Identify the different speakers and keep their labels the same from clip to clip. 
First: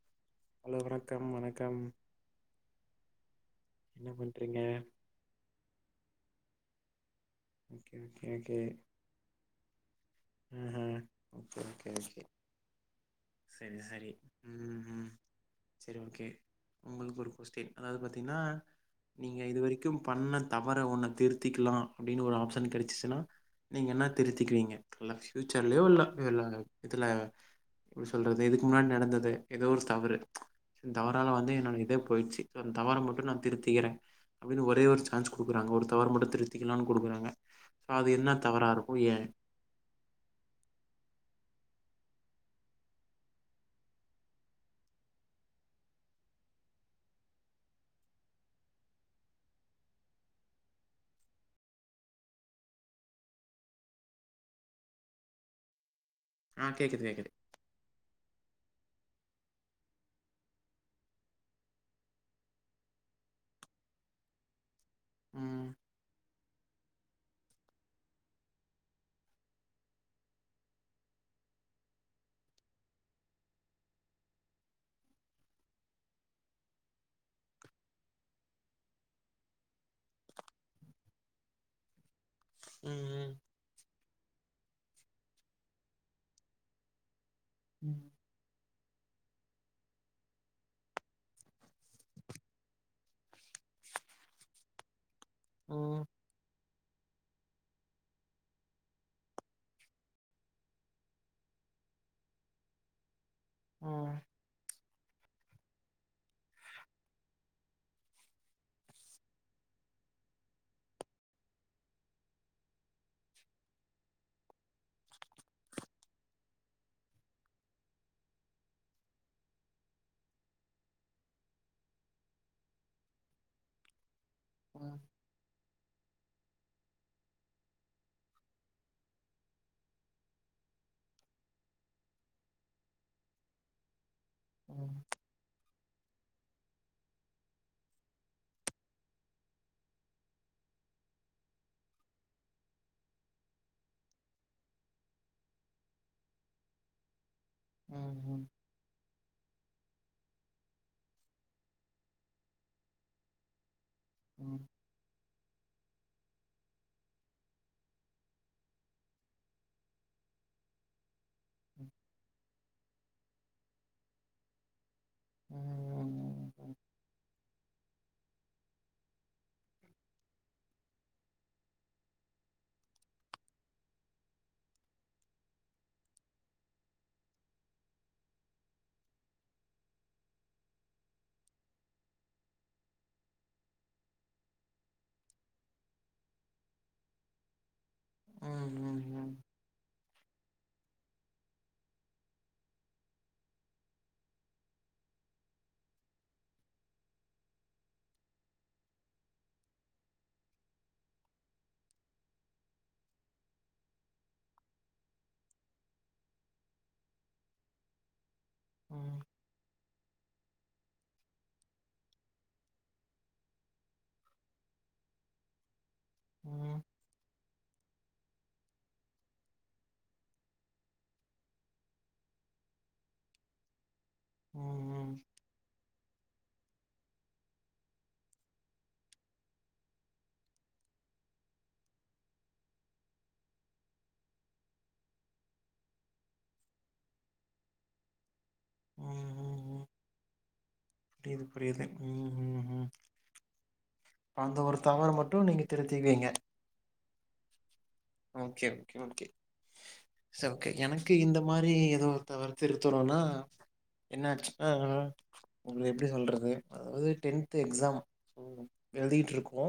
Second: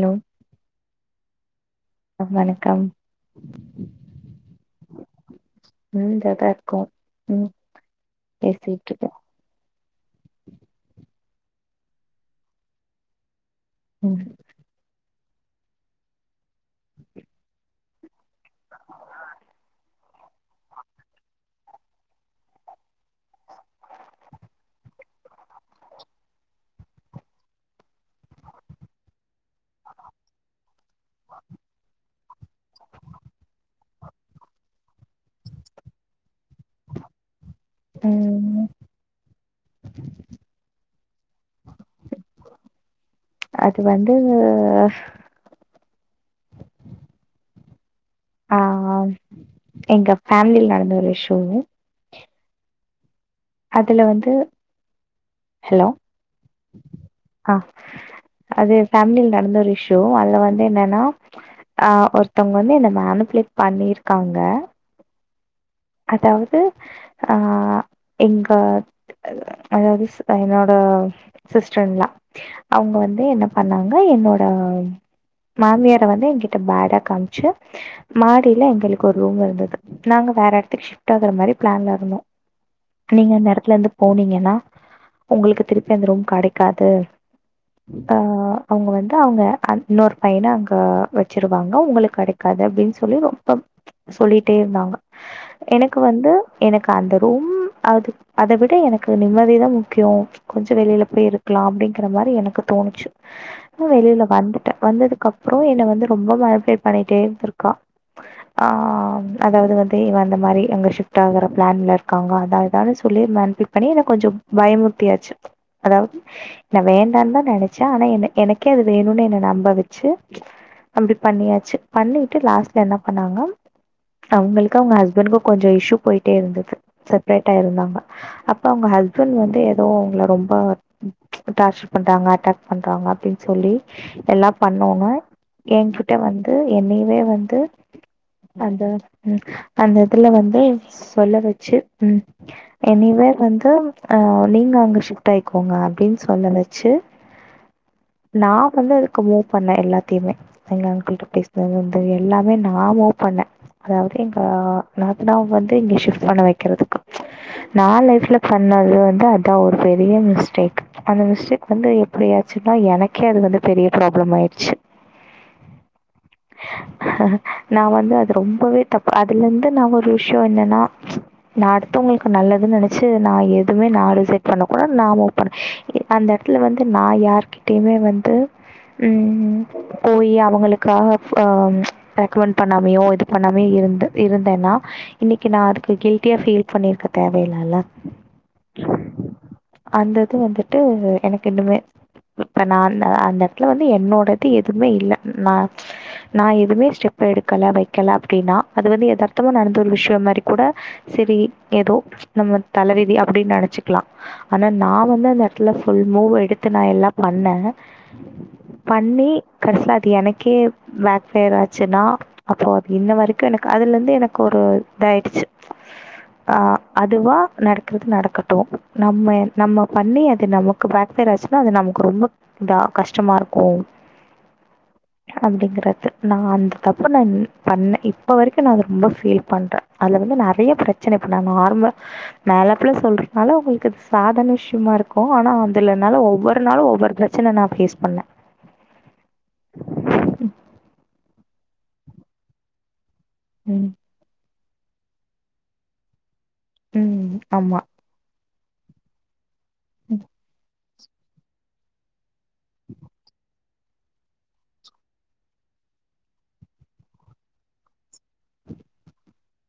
Speaker 1: Hello
Speaker 2: hello வணக்கம் வணக்கம்
Speaker 1: வணக்கம்
Speaker 2: என்ன பண்றீங்க
Speaker 1: ம் தேட்டாருக்கோ ம் பேசிட்டுருக்கோ
Speaker 2: ம்ஹும் ஓகே ஓகே ஓகே சேரி சேரி
Speaker 1: ம்
Speaker 2: ம் ம் சேரி ஓகே உங்களுக்கு ஒரு கொஸ்டீன் அதாவது பாத்தீங்ன்னா நீங்க இது வரைக்கு பண்ண தவர ஒன்ன திருத்திக்கலா அப்டின்னு ஒரு ஆப்ஷன் கெடச்சிச்சுன்னா நீங்க என்னா திருத்திக்குவீங்க நல்ல ப்ஃயூச்சர்லயோ இல்ல இதுல எப்டி சொல்றது இதுக்கு முன்னாடி நடந்தது ஏதோ ஒரு தவறு இந்த தவறால வந்து என்னோட இதே போயிடுச்சு அந்த தவற மட்டு நா திருத்திக்கிற அப்படின்னு ஒரே ஒரு சான்ஸ் குடுக்குறாங்க ஒரு தவற மட்டு திருத்திக்கலாம்னு குடுக்குறாங்க சோ அது என்னா
Speaker 1: ம்
Speaker 2: தவறா இருக்கு ஏ
Speaker 1: அது வந்து ஆ ஆ எங்க ஃபேமிலியில நடந்த ஒரு இஸ்சு அதுல வந்து ஹலோ
Speaker 2: ஆ கேக்குது கேக்குது
Speaker 1: ஆ அது பேமிலில் நடந்த ஒரு விஷ்யோ அதுல வந்து என்னன்னா அ ஒருத்தவங்க வந்து என்ன மேனுப்பிளேட் பண்ணிருக்காங்க
Speaker 2: ம்
Speaker 1: அதாவது ஆ எங்க அதாவது ஸ் என்னோட சிஸ்டர் இன் லா அவுங்க வந்து என்ன பண்ணாங்க என்னோட ஓம் மாமியார வந்து எங்கிட்ட பேடா காமிச்சு மாடியில எங்களுக்கு ஒரு ரூம் இருந்துது நாங்க வேற எட துக் ஷிப்ட் ஆற மாரி பிளான்ல இருந்தோ நீங்க
Speaker 2: ம்
Speaker 1: அந்த எடத்லருந்து போனீங்கன்னா உங்களுக்கு திருப்பி அந்த ரூம் கெடைக்காது
Speaker 2: ம்
Speaker 1: ஆ அவங்க வந்து அவங்க இன்னொரு பையன அங்க வச்சிருவாங்க உங்களுக்கு கெடைக்காது அப்படின் சொல்லி ரொம்ப சொல்லிட்டே இருந்தாங்க எனக்கு
Speaker 2: ம்
Speaker 1: வந்து எனக்கு அந்த ரூம் அது அத விட எனக்கு நிம்மதிதா முக்கியோ கொஞ்சோ வெளில போய் இருக்லா அப்படிங்கற மாரி எனக்கு தோணுச்சு நா
Speaker 2: ம்
Speaker 1: வெளில வந்துட்டே வந்ததுக்கப்றோ என்ன வந்து ரொம்ப மெனுப்லேட் பண்ணிட்டே இருந்திருக்கா ஆம் அதாவது வந்து இவன் இந்த மாரி அங்க ஷிஃப்ட் ஆகற பிளான்ல இருக்காங்க அத இதானு சொல்லி மெனுப்லெட் பண்ணி என்ன கொஞ்ச பயமுர்தியாச்சு அதாவது என்ன வேண்டானுதா நெனச்சே ஆனா என்ன எனக்கே அது வேணும்னு என்ன நம்ப வச்சு அப்படி பண்ணியாச்சு பண்ணிட்டு லாஸ்ட்ல என்ன பண்ணாங்கனா அவங்களுக்கு அவங்க
Speaker 2: ம்
Speaker 1: ஹஸ் கு கொஞ்சோ இஷூ போயிட்டே இருந்தது செப்ரேட்டா இருந்தாங்க அப்ப அவங்க ஹஸ்பண்ட் வந்து ஏதோ உங்ல ரொம்ப டார்ச்சர் பண்றாங்க அட்டாக் பண்றாங்க அப்டின் சொல்லி எல்லா பண்ணோன்ன ஏங்கிட்ட வந்து என்னயவே வந்து அந்த ம் அந்த இதுல வந்து சொல்ல வச்சு ம் எனியவே வந்து நீ ங்க அங்க ஷிப்ட் ஆய்க்கோங்க அப்படின் சொல்ல வச்சு
Speaker 2: ம்
Speaker 1: நா வந்து அதுக்கு மூவ் பண்ண எல்லாத்தியுமே எங்க அங்கில்ட பேசனது வந்து எல்லாமே நா மூவ் பண்ணே அதாவது எங் ஆ
Speaker 2: ம் ம்
Speaker 1: நாத்னாவ வந்து இங்க ஷிஃப்ட் பண்ண வைக்கிறதுக்கு நான் லைஃப்ல பண்ணது வந்து அதா ஒரு பெரிய மிஸ்டேக் அந்த மிஸ் டேக் வந்து எப்டி ஆச்சுன்னா எனக்கே அது வந்து பெரிய ப்ராப்ளமாயிடுச்சு நா வந்து அது ரொம்பவே தப் பு அதுலருந்து நா ஒரு விஷீயோ என்னன்னா நா அடுத்தவங்களுக்கு நல்லதுன் நெனச்சு நா எதுமே அப்டி செட் பண்ணக்கூடா நா மூவ் பண் அந்த எடத்துல வந்து நா யார்கிட்டயுமே வந்து ம் போய் அவங்களுக்காக ஆ ரெக்கமெண்ட் பண்ணாமயோ இது பண்ணாமயோ இருந் இருந்தேன்னா இன்னிக்கி நா அதுக்கு கில்டியா பீல் பண்ணிருக்க தேவயில்லல அந்தது வந்துட்டு எனக்கு இன்னமே இப்ப நான் அந்த எடத்ல வந்து என்னோடது எதுமே இல்ல நா எதுமே ஸ்டெப் எடுக்கல வைக்கல அப்டின்னா அது வந்து எதார்த்தமா நடந்த ஒரு விஷயம் மாரி கூட செரி எதோ நம்ம தலவிதி அப்படின் நெனச் ச்சுக்கலா ஆனா நா வந்து அந்த எடத்ல ப்ஃல் மூவ் எடுத்து நா எல்லா பண்ணே பண்ணி கடைசில அது எனக்கே பேக் பஃயர் ஆச்சுன்னா அப்ரோ இன்ன வரைக் கு எனக்கு அதுலருந்து எனக்கு ஒரு இதாயிடுச்சு ஆ அதுவா நடக்றது நடக்கட்டு நம்ம நம்ம பண்ணி அது நமக்கு பேக்பயர் ஆச்சுன்னா அது நமுல்க்கு ரொம்ப இந்தா கஷ்டமா இருக்கோ அப்டிங்கறது நா அந்த தப்பு நா பண்ண இப் இப்ப வரைக்கு நா அது ரொம்ப ஃபீல் பண்ற அதுல வந்து நெறைய பிரச்சன இப்போ நா நார்மல் மேலாப்புல சொல்ற னால உங்களுக்கு சதாரண விஷ்யமா இருக்கு ஆனா அதுல என்னால ஒவ்வொரு நாளு ஒவ்வொரு பிரச்சன நா ஃபேஸ் பண்ண
Speaker 2: புரியுது புரியுது ம் ம் ம்
Speaker 1: ம்
Speaker 2: இப்ப அந்த ஒரு தவற மட்டு நீங்க திருத்திக்குவீங்க
Speaker 1: ம் ஆமா
Speaker 2: ஓகே ஓகே ஓகே சேரி ஓகே எனக்கு இந்த மாரி ஏதோ தவறு திருத்துறோனா என்ன ஆச்சுனா உங்களு எப்டி சொல்றது அதாவது டென்த் எக்ஸாம் ம் எழுதிட்ருக்கோ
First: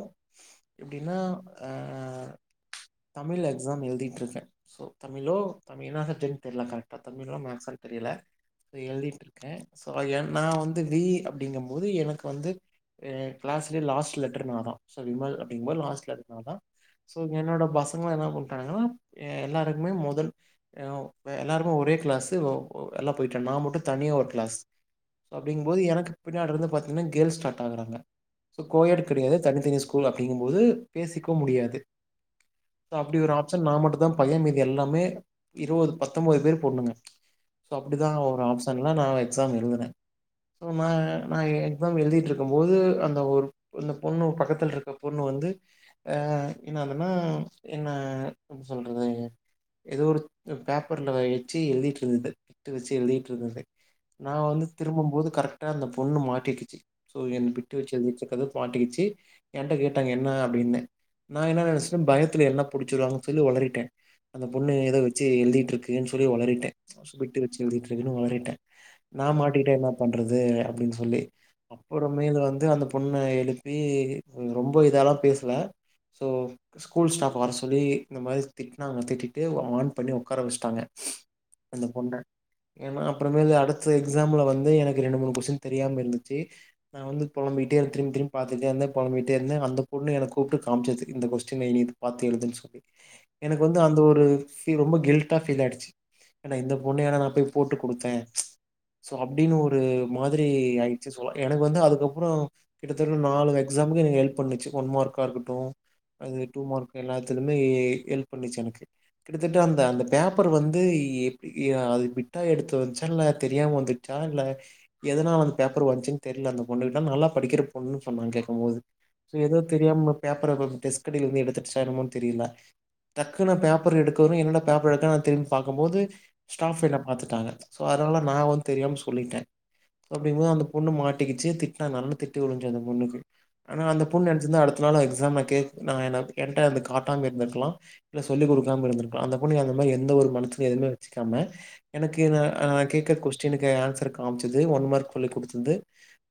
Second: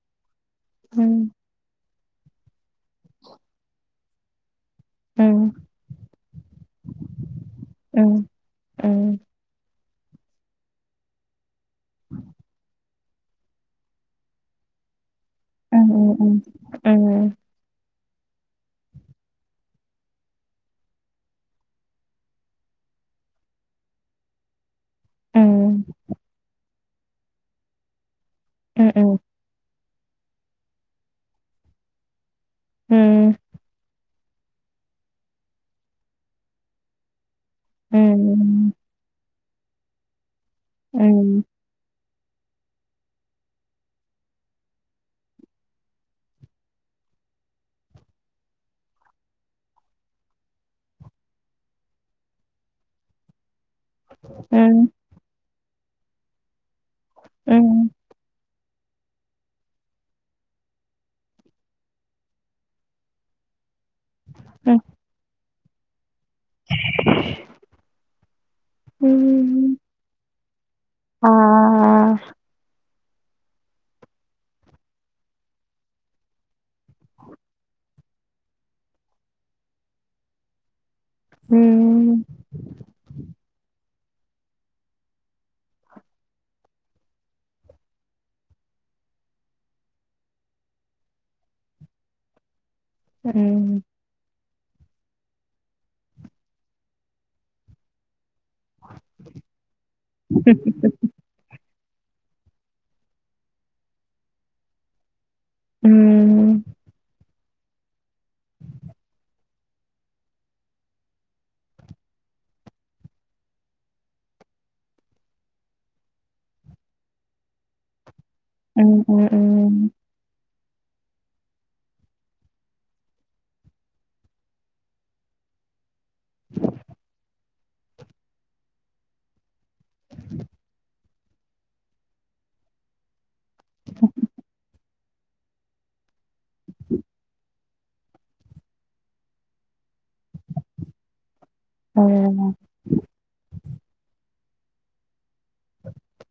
Speaker 2: எப்டின்னா
Speaker 1: ம்,
Speaker 2: ஆ தமிழ் எக்ஸாம் எழுதிட்ருக்க சோ தமிழோ
Speaker 1: ம்,
Speaker 2: தமிழ் ஆஹ டென்த் எல்லா கரெக்டா தமிழோ மேக்ஸா தெரியல
Speaker 1: ம்,
Speaker 2: இப்ப
Speaker 1: ம்,
Speaker 2: எழுதிட்ருக்க சோ ஏ நா வந்து பி இ அப்டிங்கும் போது எனக்கு வந்து ஏ கிளாஸ்லயே லாஸ்ட் லெட்டர் நா தா சோ விமல் அப்டிங்கம்
Speaker 1: ம், ம்,
Speaker 2: போது லாஷ்ட் லெட்டர் நா தா சோ என்னோட பசங்க என்ன பண்ட்டாங்கனா எ ஆ எல்லாருக்குமே மொதல் ஆ எல்லாருமே ஒரே கிளாஸு ஓ எல்லா போயிட்டு நா மட்டு தனியா ஒரு கிளாஸ் சோ அப்டிங்கும்போது எனக்கு பின்னாடி இருந்து பாத்தீங்கனா கேர்ள்ஸ் ஸ்டார்ட் ஆகுறாங்க சோ கோயடு கெடையாது தனித்தனி ஸ்கூ ல் அப்டிங்கும்போது பேசிக்கவு முடியாது சோ அப்டி ஒரு ஆப்ஷன் நா மட்டுந்தா பைய மீது எல்லாமே இருவது பத்தொம்போது பேர் பொண்ணுங்க சோ அப்டிதா ஒரு ஆப்ஷன்லா நா எக்ஸாம் எழுதுனே சோ நா நா எக்ஸாம் எழுதி ட்டு இருக்கும்போது அந்த ஒரு அந்த பொண்ணு பக்கத்துல இருக்க பொண்ணு வந்து ஆ என்னாங்கன்னா ம் என்ன எப்டி சொல்றது ஏதோ ஒரு ஆ பேப்பர்ல வச்சு எழுதிட்ருந்தது பிட்டு வச்சு எழுதிட்ருந்தது நா வந்து திரும்பும் போது கரெக்டா அந்த பொண்ணு மாட்டிக்கிச்சு சோ ஏ பிட்டு வச்சு எழுதிட்ருக்கறத மாட்டிக்கிச்சு என்ட்ட கேட்டாங்க என்ன அப்டின்னு நா என்ன நெனச்சிட்ட பயத்துல என்ன புடிச்சிருவாங்கன்னு சொல்லி ஒலரிட்டே அந்த பொண்ணு ஏதோ வச்சு எழுதிட்ருக்குன்னு சொல்லி ஒலரிட்டே பிட்டு வச்சு எழுதிட்டு இருக்குன்னு ஒலரிட்டே நா மாட்டிக்கிட்டா என்ன பண்றது அப்டின்னு சொல்லி அப்புறமேலு வந்து அந்த பொண்ண எழுப்பி ரொம்ப இதால்லா பேசல ஸோ ஸ்கூல் ஸ்டாஃப வர சொல்லி இந்த மாரி திட்னாங்க திட்டிட்டு வார்ன் பண்ணி உக்கார வச்சுட்டாங்க அந்த பொண்ண ஏன்னா அப்புறமேலு அடுத்த எக்ஸாம்ல வந்து எனக்கு ரெண்டு மூணு கொஸ்ஸின் தெரியாம இருந்துச்சு நா வந்து பொலம்பிட்டே திரும்பி திரும்பி பாத்துட்டே இருந்த பொலம்பிட்டே இருந்த அந்த பொண்ணு என்ன கூப்ட்டு காமிச்சது இந்த கொஸ்டினு நீ இத பாத்து எழுதுன்னு சொல்லி எனக்கு வந்து அந்த ஒரு ஃபீ ரொம்ப கில்டா ஃபீல் ஆயிடுச்சு ஏன்டா இந்த பொண்ணயாடா நா போய் போட்டு குடுத்த சோ அப்டின்னு ஒரு மாதிரி ஆயிடுச்சு சோ எனக்கு வந்து அது அதுக்கப்றோ கிட்டத்தட்ட நாலு எக்ஸாம்க்கு எனக்கு ஹெல்ப் பண்ணுச்சு ஒன் மார்க்கா இருக் கட்டு அது டூ
Speaker 1: ம்,
Speaker 2: மார்க் எல்லாத் திலுமே ஹெல்ப் பண்ணிச்சு எனக்கு கிட்டத்தட்ட அந்த அந்த பேப்பர் வந்து எப் ஆ அது பி பிட்டா எடுத்து வந்துச்சா இல்ல தெரியாம வந்துச்சா இல்ல எதனால அந்த பேப்பர் வந்துச்சுன்னு தெரியல அந்த பொண்ணுக்கிட்ட நல்லா படிக்கிற பொண்ணு ஆமா கேக்கம் போது
Speaker 1: ம், ம்,
Speaker 2: சோ ஏதோ
Speaker 1: ம்.
Speaker 2: தெரியாம பேப்பர டெஸ்க் அடில இருந்து எடுத்துடுச்சா என்னமோ தெரியில டக்குனு பேப்பர் எடுக்கவு என்னடா பேப்பர் எடுக்கறா நா திரும்பி பாக்கும்போது ஸ்டாஃப் என்ன பாத்துட்டாங்க சோ அதனால நா வந்து தெரியாம சொல்லிட்டே அப்டிம்போது அந்த பொண்ணு மாட் டிக்கிச்சு திட்னாங் நல்லா திட்டு உழுந்துச்சு அந்த பொண்ணுக்கு ஆனா அந்த பொண்ணு நெனச்சுருந்தா அடுத்த நாள் எக்ஸ் ஸாம கேக் நா என்ன என்ட்ட அந்த காட்டாம இருந்துருக்கலா இல்ல சொல்லி குடுக்காம இருந்துருக்கலா அந்த பொண்ணு அந்த மாரி எந்த ஒரு மனசுல எதுவுமே வச்சுக்காம எனக்கு நா
Speaker 1: அவ்ளோதான்.
Speaker 2: ஆ கேக கொஸ்டினுக்கு ஆன்சர் காமிச்சது ஒன் மார்க் சொல்லி குடுத்தது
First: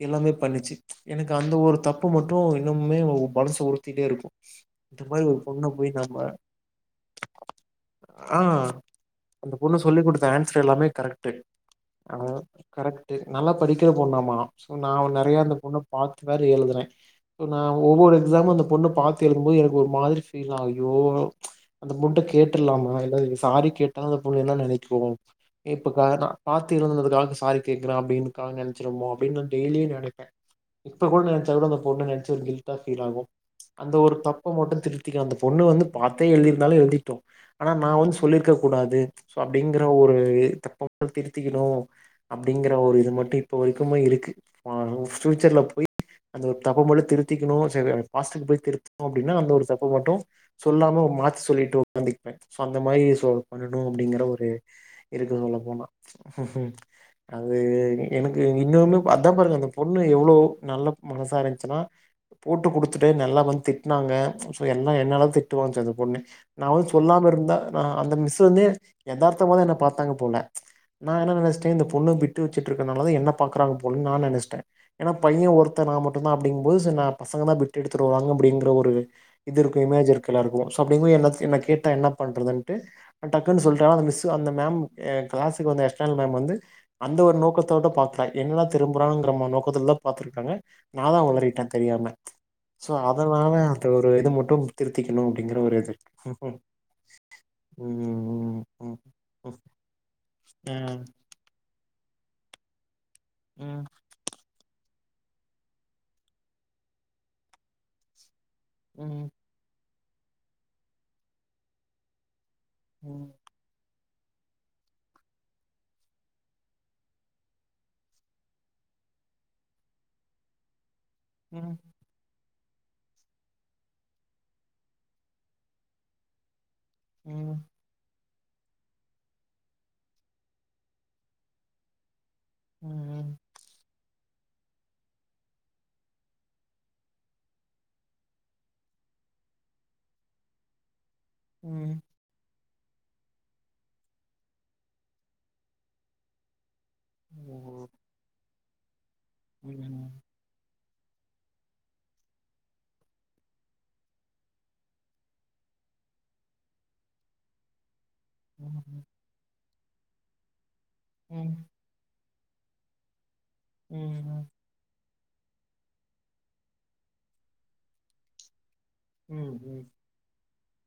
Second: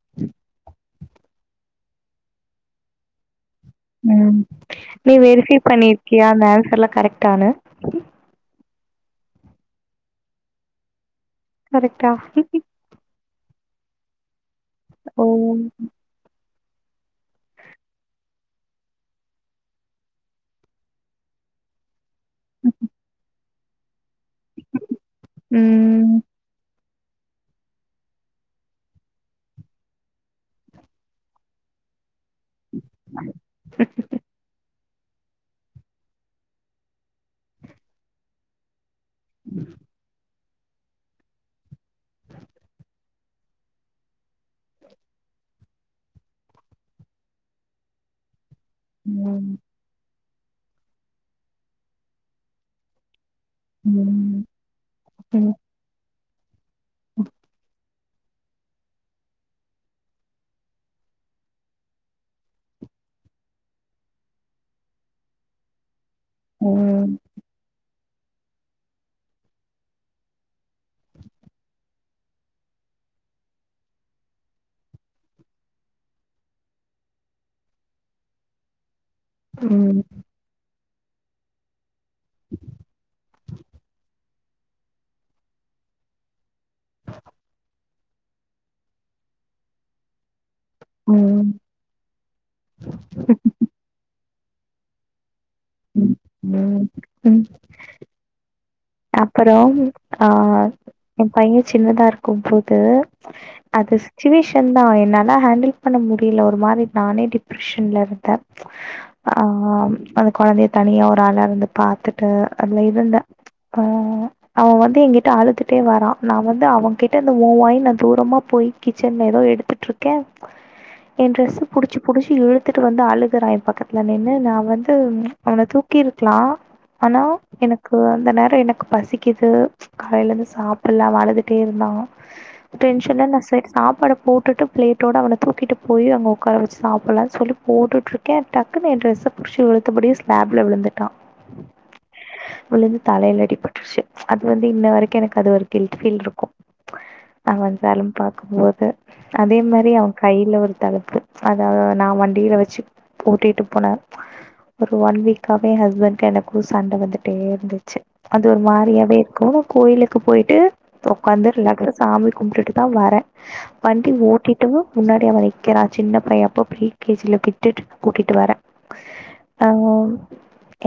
Speaker 2: எல்லாமே பண்ணிச்சு எனக்கு அந்த ஒரு தப்பு மட்டு இன்னுமுமே மனசு உருத்திட்டே இருக்கு
Speaker 1: ம்.
Speaker 2: இந்த மாரி ஒரு பொண்ண போய் நாம
Speaker 1: கரெக்டான
Speaker 2: அந்த பொண்ணு சொல்லி குடுத்த ஆன்சர் எல்லாமே கரெக்ட்
Speaker 1: கரெக்ட்டா
Speaker 2: கரெக்ட்டு நல்லா படிக்கிற பொண்ணாமா சோ நா
Speaker 1: ஓ!
Speaker 2: நெறைய அந்த பொண்ண பாத்து வேற எழுதுறே சோ நா ஒவ்வொரு எக்ஸாம் அந்த பொண்ணை பாத்து எழுதும்போது எனக்கு ஒரு மாரி ஃபீல் ஆகி ஐயோ அந்த முட்டைக்கு கேட்ருலாமா இல்ல சாரி கேட்டா அந்த பொண்ணு என்ன நெனைக்கு இப்ப
Speaker 1: ம்,
Speaker 2: வேணா பாத் திருந்ததற்காக சாரி கேக்கறா அப்டினு காகா நெனச்சிரோமோ அப்படினு டெய்லி நெனப்பே இப்ப கூட நெனச்ச கூட அந்த பொண்ண நெனச்சு கில்டா பீல் ஆகு அந்த ஒரு தப்ப மட்டு திருத் திகலா அந்த பொண்ணு வந்து பாத்தே எழுதியிருந்தாலு எழுதிட்டோ ஆனா நா வந்து சொல்லிருக்க கூடாது சோ அப்டிங்கற ஒரு தப்ப மட்டு திருத்திக்கணு அப்டிங்கற ஒரு இது மட்டு இப்ப வரைக்குமே இருக்கு அ ஃபியூச்சர்ல போய் அந்த ஒரு தப்ப மட்டு திருத்திக்கணு செய்வே பாஸ்ட்க்கு போய் திருத்தனு அப்படின்னா அந்த
Speaker 1: ம்,
Speaker 2: ஒரு தப்ப மட்டு சொல்லாம மாத்தி சொல்லிட்டு உக்காந்துப்பே சோ அந்த மாரி பண்ணணு அப்படிங்கற
Speaker 1: ம்,
Speaker 2: ஒரு இருக்குது
Speaker 1: ம்,
Speaker 2: உள்ள போனா அது எனக்கு இன்னுமே அதா பாருங்க அந்த பொண்ணு எவ்வளவு நல்ல மனசா இருந்துச்சுன்னா போட்டு குடுத்துட்டு நல்லா வந்து திட்டனாங்க சோ எல்லா என்னால திட்டுவாங்ச்சு அந்த பொண்ணு நா வந்து
Speaker 1: ம்,
Speaker 2: சொல்லாம இருந்தா நா அந்த மிஸ்சு வந்து எதார்த்தமா தா என்ன பாத்தாங்க போல நா என்ன நெனச்சிட்டே இந்த பொன்னு பிட்டு வச்சுட்டு இருக்கனாலதா என்ன பக்கறாங்க போலா நா நெனச்சிட்டேன் என பைய ஒருத்த நா மட்டுந்தா அப்படிங்கும் போது நா பசங்க தா பிட்டு எடுத்து வருவாங்க அப்படிங்கிற ஒரு இது இருக்கு
Speaker 1: ம்,
Speaker 2: இமேஜ் இருக்குல சோ அப்படிங்கு போது என்ன கேட்ட என்ன பண்றதுண்டு டக்னு சொல்றா அந்த மிஸ்சு அந்த மேம் கிளாஸ்க்கு வந்த எக்ஸ்டெர்னல் மேம் வந்து அந்த ஒரு நோக்கத்தோட பாக்கல எங்கல்ல திரும்புறான்ங்கிற நோக்கத்தல தா பாத்துருப்பேன்னு நாதா
Speaker 1: ம்.
Speaker 2: ஒளறிட்டே தெரியாம சோ அதனால அது ஒரு இது மட்டு திருத்திக்கணு அப்படிங்கற ஒரு இது
Speaker 1: ம்
Speaker 2: ம் ம்,
Speaker 1: அப்பற
Speaker 2: ம்,
Speaker 1: ஆ
Speaker 2: ம்,
Speaker 1: ஏ பைய சின்னதா இருக்கும்போது
Speaker 2: ம்,
Speaker 1: அது சுச்சுவேஷன் தா என்னா நா ஹேண்டில் பண்ண முடியல ஒரு மாரி நானே டிப்ரெஷன்ல இருந்தே
Speaker 2: ம்,
Speaker 1: ஆம் அந்த கொழந்தய தனியா ஒரு ஆளா இருந்து பாத்துட்டு அதுல இருந்தே அவ வந்து எங்கிட்ட அழுதுட்டே வரா நா வந்து அவன் கிட்ட இருந்து மூவாகி நா தூரமா போய் கிச்சன்ல ஏதோ எடுத்துட்ருக்கே ஏ ட்ரெஸ்சு
Speaker 2: ம்,
Speaker 1: புடிச்சி புடிச்சி இழு த்துட்டு வந்து அழுகறா ஏ பக்கத்துல நின்னு நா வந்து அவன தூக்கிருக்கலா ஆனா
Speaker 2: ம், ம்,
Speaker 1: எனக்கு அந்த நேர அப்ப எனக்கு பசிக்குது காலையிலேருந்து சாப்பலா அவ அழுதுட்டேருந்தா டென்ஷன்ல நா சேத்து சாப்பாட போட்டுட்டு பிளேட்டோடு அவன தூக்கிட்டு போய் அங்க ஒக்கார வச்சு சாப்பலாம்னு சொல்லி போட்டுட்டுருக்கே டக்குனு ஏ ட்ரெஸ் புடிச் இழுத்தபடி ஸ்லாப்ல விழுந்துட்டா
Speaker 2: ம்
Speaker 1: விழுந்து தலையில அடிபட்டுருச்சு அது வந்து இன்ன வரைக்கு எனக்கு அது ஒரு கில்ட் ஃபீல் இருக்கு அ தழும்பு பாக்கும்போது அதே
Speaker 2: ம்,
Speaker 1: மாரி அவ
Speaker 2: ம்,
Speaker 1: கையில ஒரு தழும் அதா நா வண்டியில வச்சு கூட்டிட்டு போனே ஒரு ஒன் வீக்காவே ஏ ஹஸ்பண்ட்கு எனக்கு சண்ட வந்துட்டே இருந்துச்சு அது ஒரு மாரியாவே இருக்கு கோயிலுக்கு போயிட்டு உக்காந்து
Speaker 2: ம்,
Speaker 1: ரிலாக்ஸா சாமி கும்புட்டு தா வாரே வண்டி
Speaker 2: ம்,
Speaker 1: ஓட்ரப்பயு முன்னாடி அவ நிக்கிறா சின்ன பையே அப்போ ப்ரீ கே ஜியில உட்டுட்டு கூட்டிட்டு வரே
Speaker 2: ம் ம்
Speaker 1: ஆ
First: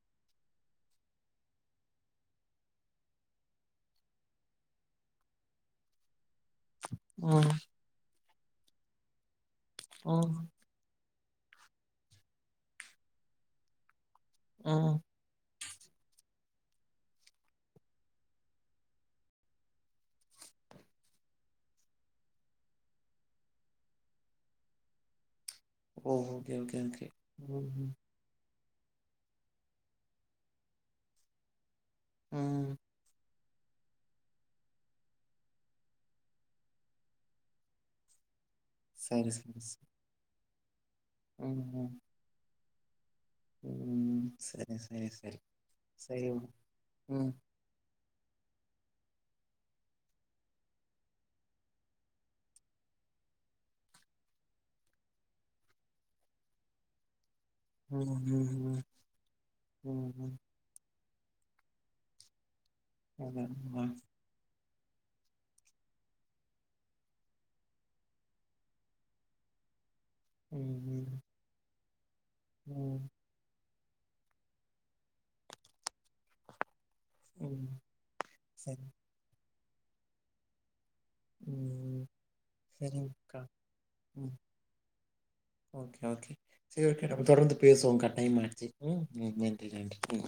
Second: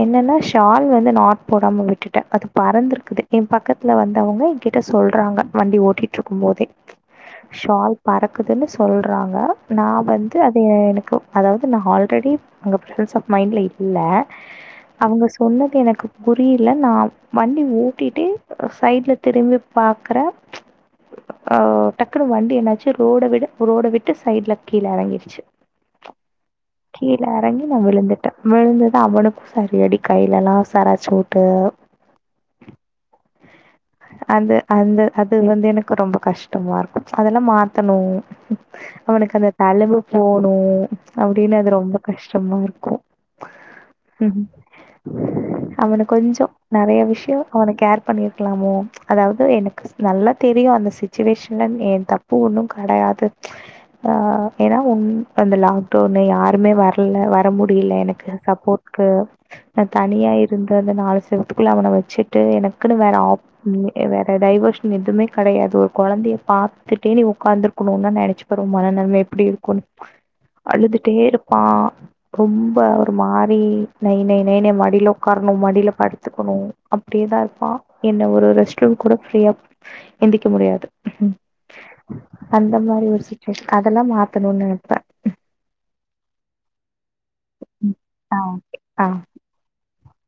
Speaker 1: என்னன்னா ஷால் வந்து நாட் போடாம விட் ட்ட அது பறந்திருக்குது என் பக்கத்துல வந்தவங்க எங் கிட்ட சொல்றாங்க வண்டி ஓட்டிட்டு ருக்கும் போதே ஷால் பறக்குதுன்னு சொல்றாங்க நா வந்து அது எனக்கு அதாவது நா ஆல்ரெடி அங்க ப்ரசாஃப் மைண்டல இல்ல
Speaker 2: ம்.
Speaker 1: அவங்க சொன்னது எனக்கு புரியல நா வண்டி ஒட்டிட்டு சைடு்ல திரும்பி பாக்குற ஆ டக்குனு வண்டி என்னாச்சு ரோட விட ரோட விட்டு சைல்ல கீழ எறங்கிருச்சு
Speaker 2: ஓ ஓகே ஓகே ஓகே
Speaker 1: கீழ எறங்கி
Speaker 2: ம்
Speaker 1: நா
Speaker 2: ம்
Speaker 1: விழுந்துட்டே விழுந்தது அவனுக்கு சரியடி கையிலேலா சராச்சிவுட்டு
Speaker 2: ம்
Speaker 1: அந்த அந்த அது வந்து எனக்கு ரொம்ப கஷ்டமாருக்கு அதெல்லா மாத்தணு
Speaker 2: சரி,
Speaker 1: அவனுக்கு அந்த
Speaker 2: சரி, சரி.
Speaker 1: தலவு போன் அப்டின்னு
Speaker 2: ம்,
Speaker 1: அது
Speaker 2: ம்,
Speaker 1: ரொம்ப கஷ்டமாருக்கு ம் ம்
Speaker 2: சரி, சரி, சரி.
Speaker 1: அவன
Speaker 2: சரி.
Speaker 1: கொஞ்சோ நறைய
Speaker 2: ம்,
Speaker 1: விஷ்யோ அவனுக்கு கேர் பண்ணிருக்கலாமோ அதாவது எனக்கு நல்லா தெரியு அந்த சுச்சுவேஷன்ல என் தப்பு ஒண்ணு கடை அது ஏனா உன் அந்த லாக்டவுன்ல யாருமே வரல வர வர முடியல
Speaker 2: ம்,
Speaker 1: எனக்கு
Speaker 2: ம், ம்,
Speaker 1: சப்போட்க்கு நா
Speaker 2: ம்,
Speaker 1: தனியா
Speaker 2: ம்.
Speaker 1: இருந்ததுனால அதுக்குள்ள அவன வச்சுட்டு எனக்குன்னு வேற ஆப்
Speaker 2: அதாம்மா.
Speaker 1: ம்ன்னே வேற டைவர்ஸ் எதுவுமே கெடையாது ஒரு கொழந்தையே பாத்துட்டே நீ உக்காந்துருக்கணுன்னா நெனச்சிப்பாரு உம் மனநலமையே எப்டி இருக்குன்னு
Speaker 2: ம், ம்,
Speaker 1: அழுதுட்டேருப்பா ரொம்ப
Speaker 2: ம்,
Speaker 1: ஒரு மாறி நைநெய் நைய்ன்னு மடியில உக்காரணு மடியில படுத்துக்கணு அப்டியேதா இருப்பா
Speaker 2: ம்.
Speaker 1: என்ன ஒரு ரெஸ்ட்
Speaker 2: சரி.
Speaker 1: ரூம் கூட ஃப்ரீயா எந்திக்க முடியாது
Speaker 2: ம் ம்
Speaker 1: அந்த மாரி ஒரு
Speaker 2: சரிங்கக்கா.
Speaker 1: சிச்சுவேஷன் அதெல்லா மாத்தணுன் நெனப்ப
Speaker 2: சேரி ஓகே நம்ம தொடர்ந்து பேசுவோம் கட்டயோமார்ச்சு
Speaker 1: ஓகே ஆ
Speaker 2: ம்ஹும் நன்றி நன்றி ம்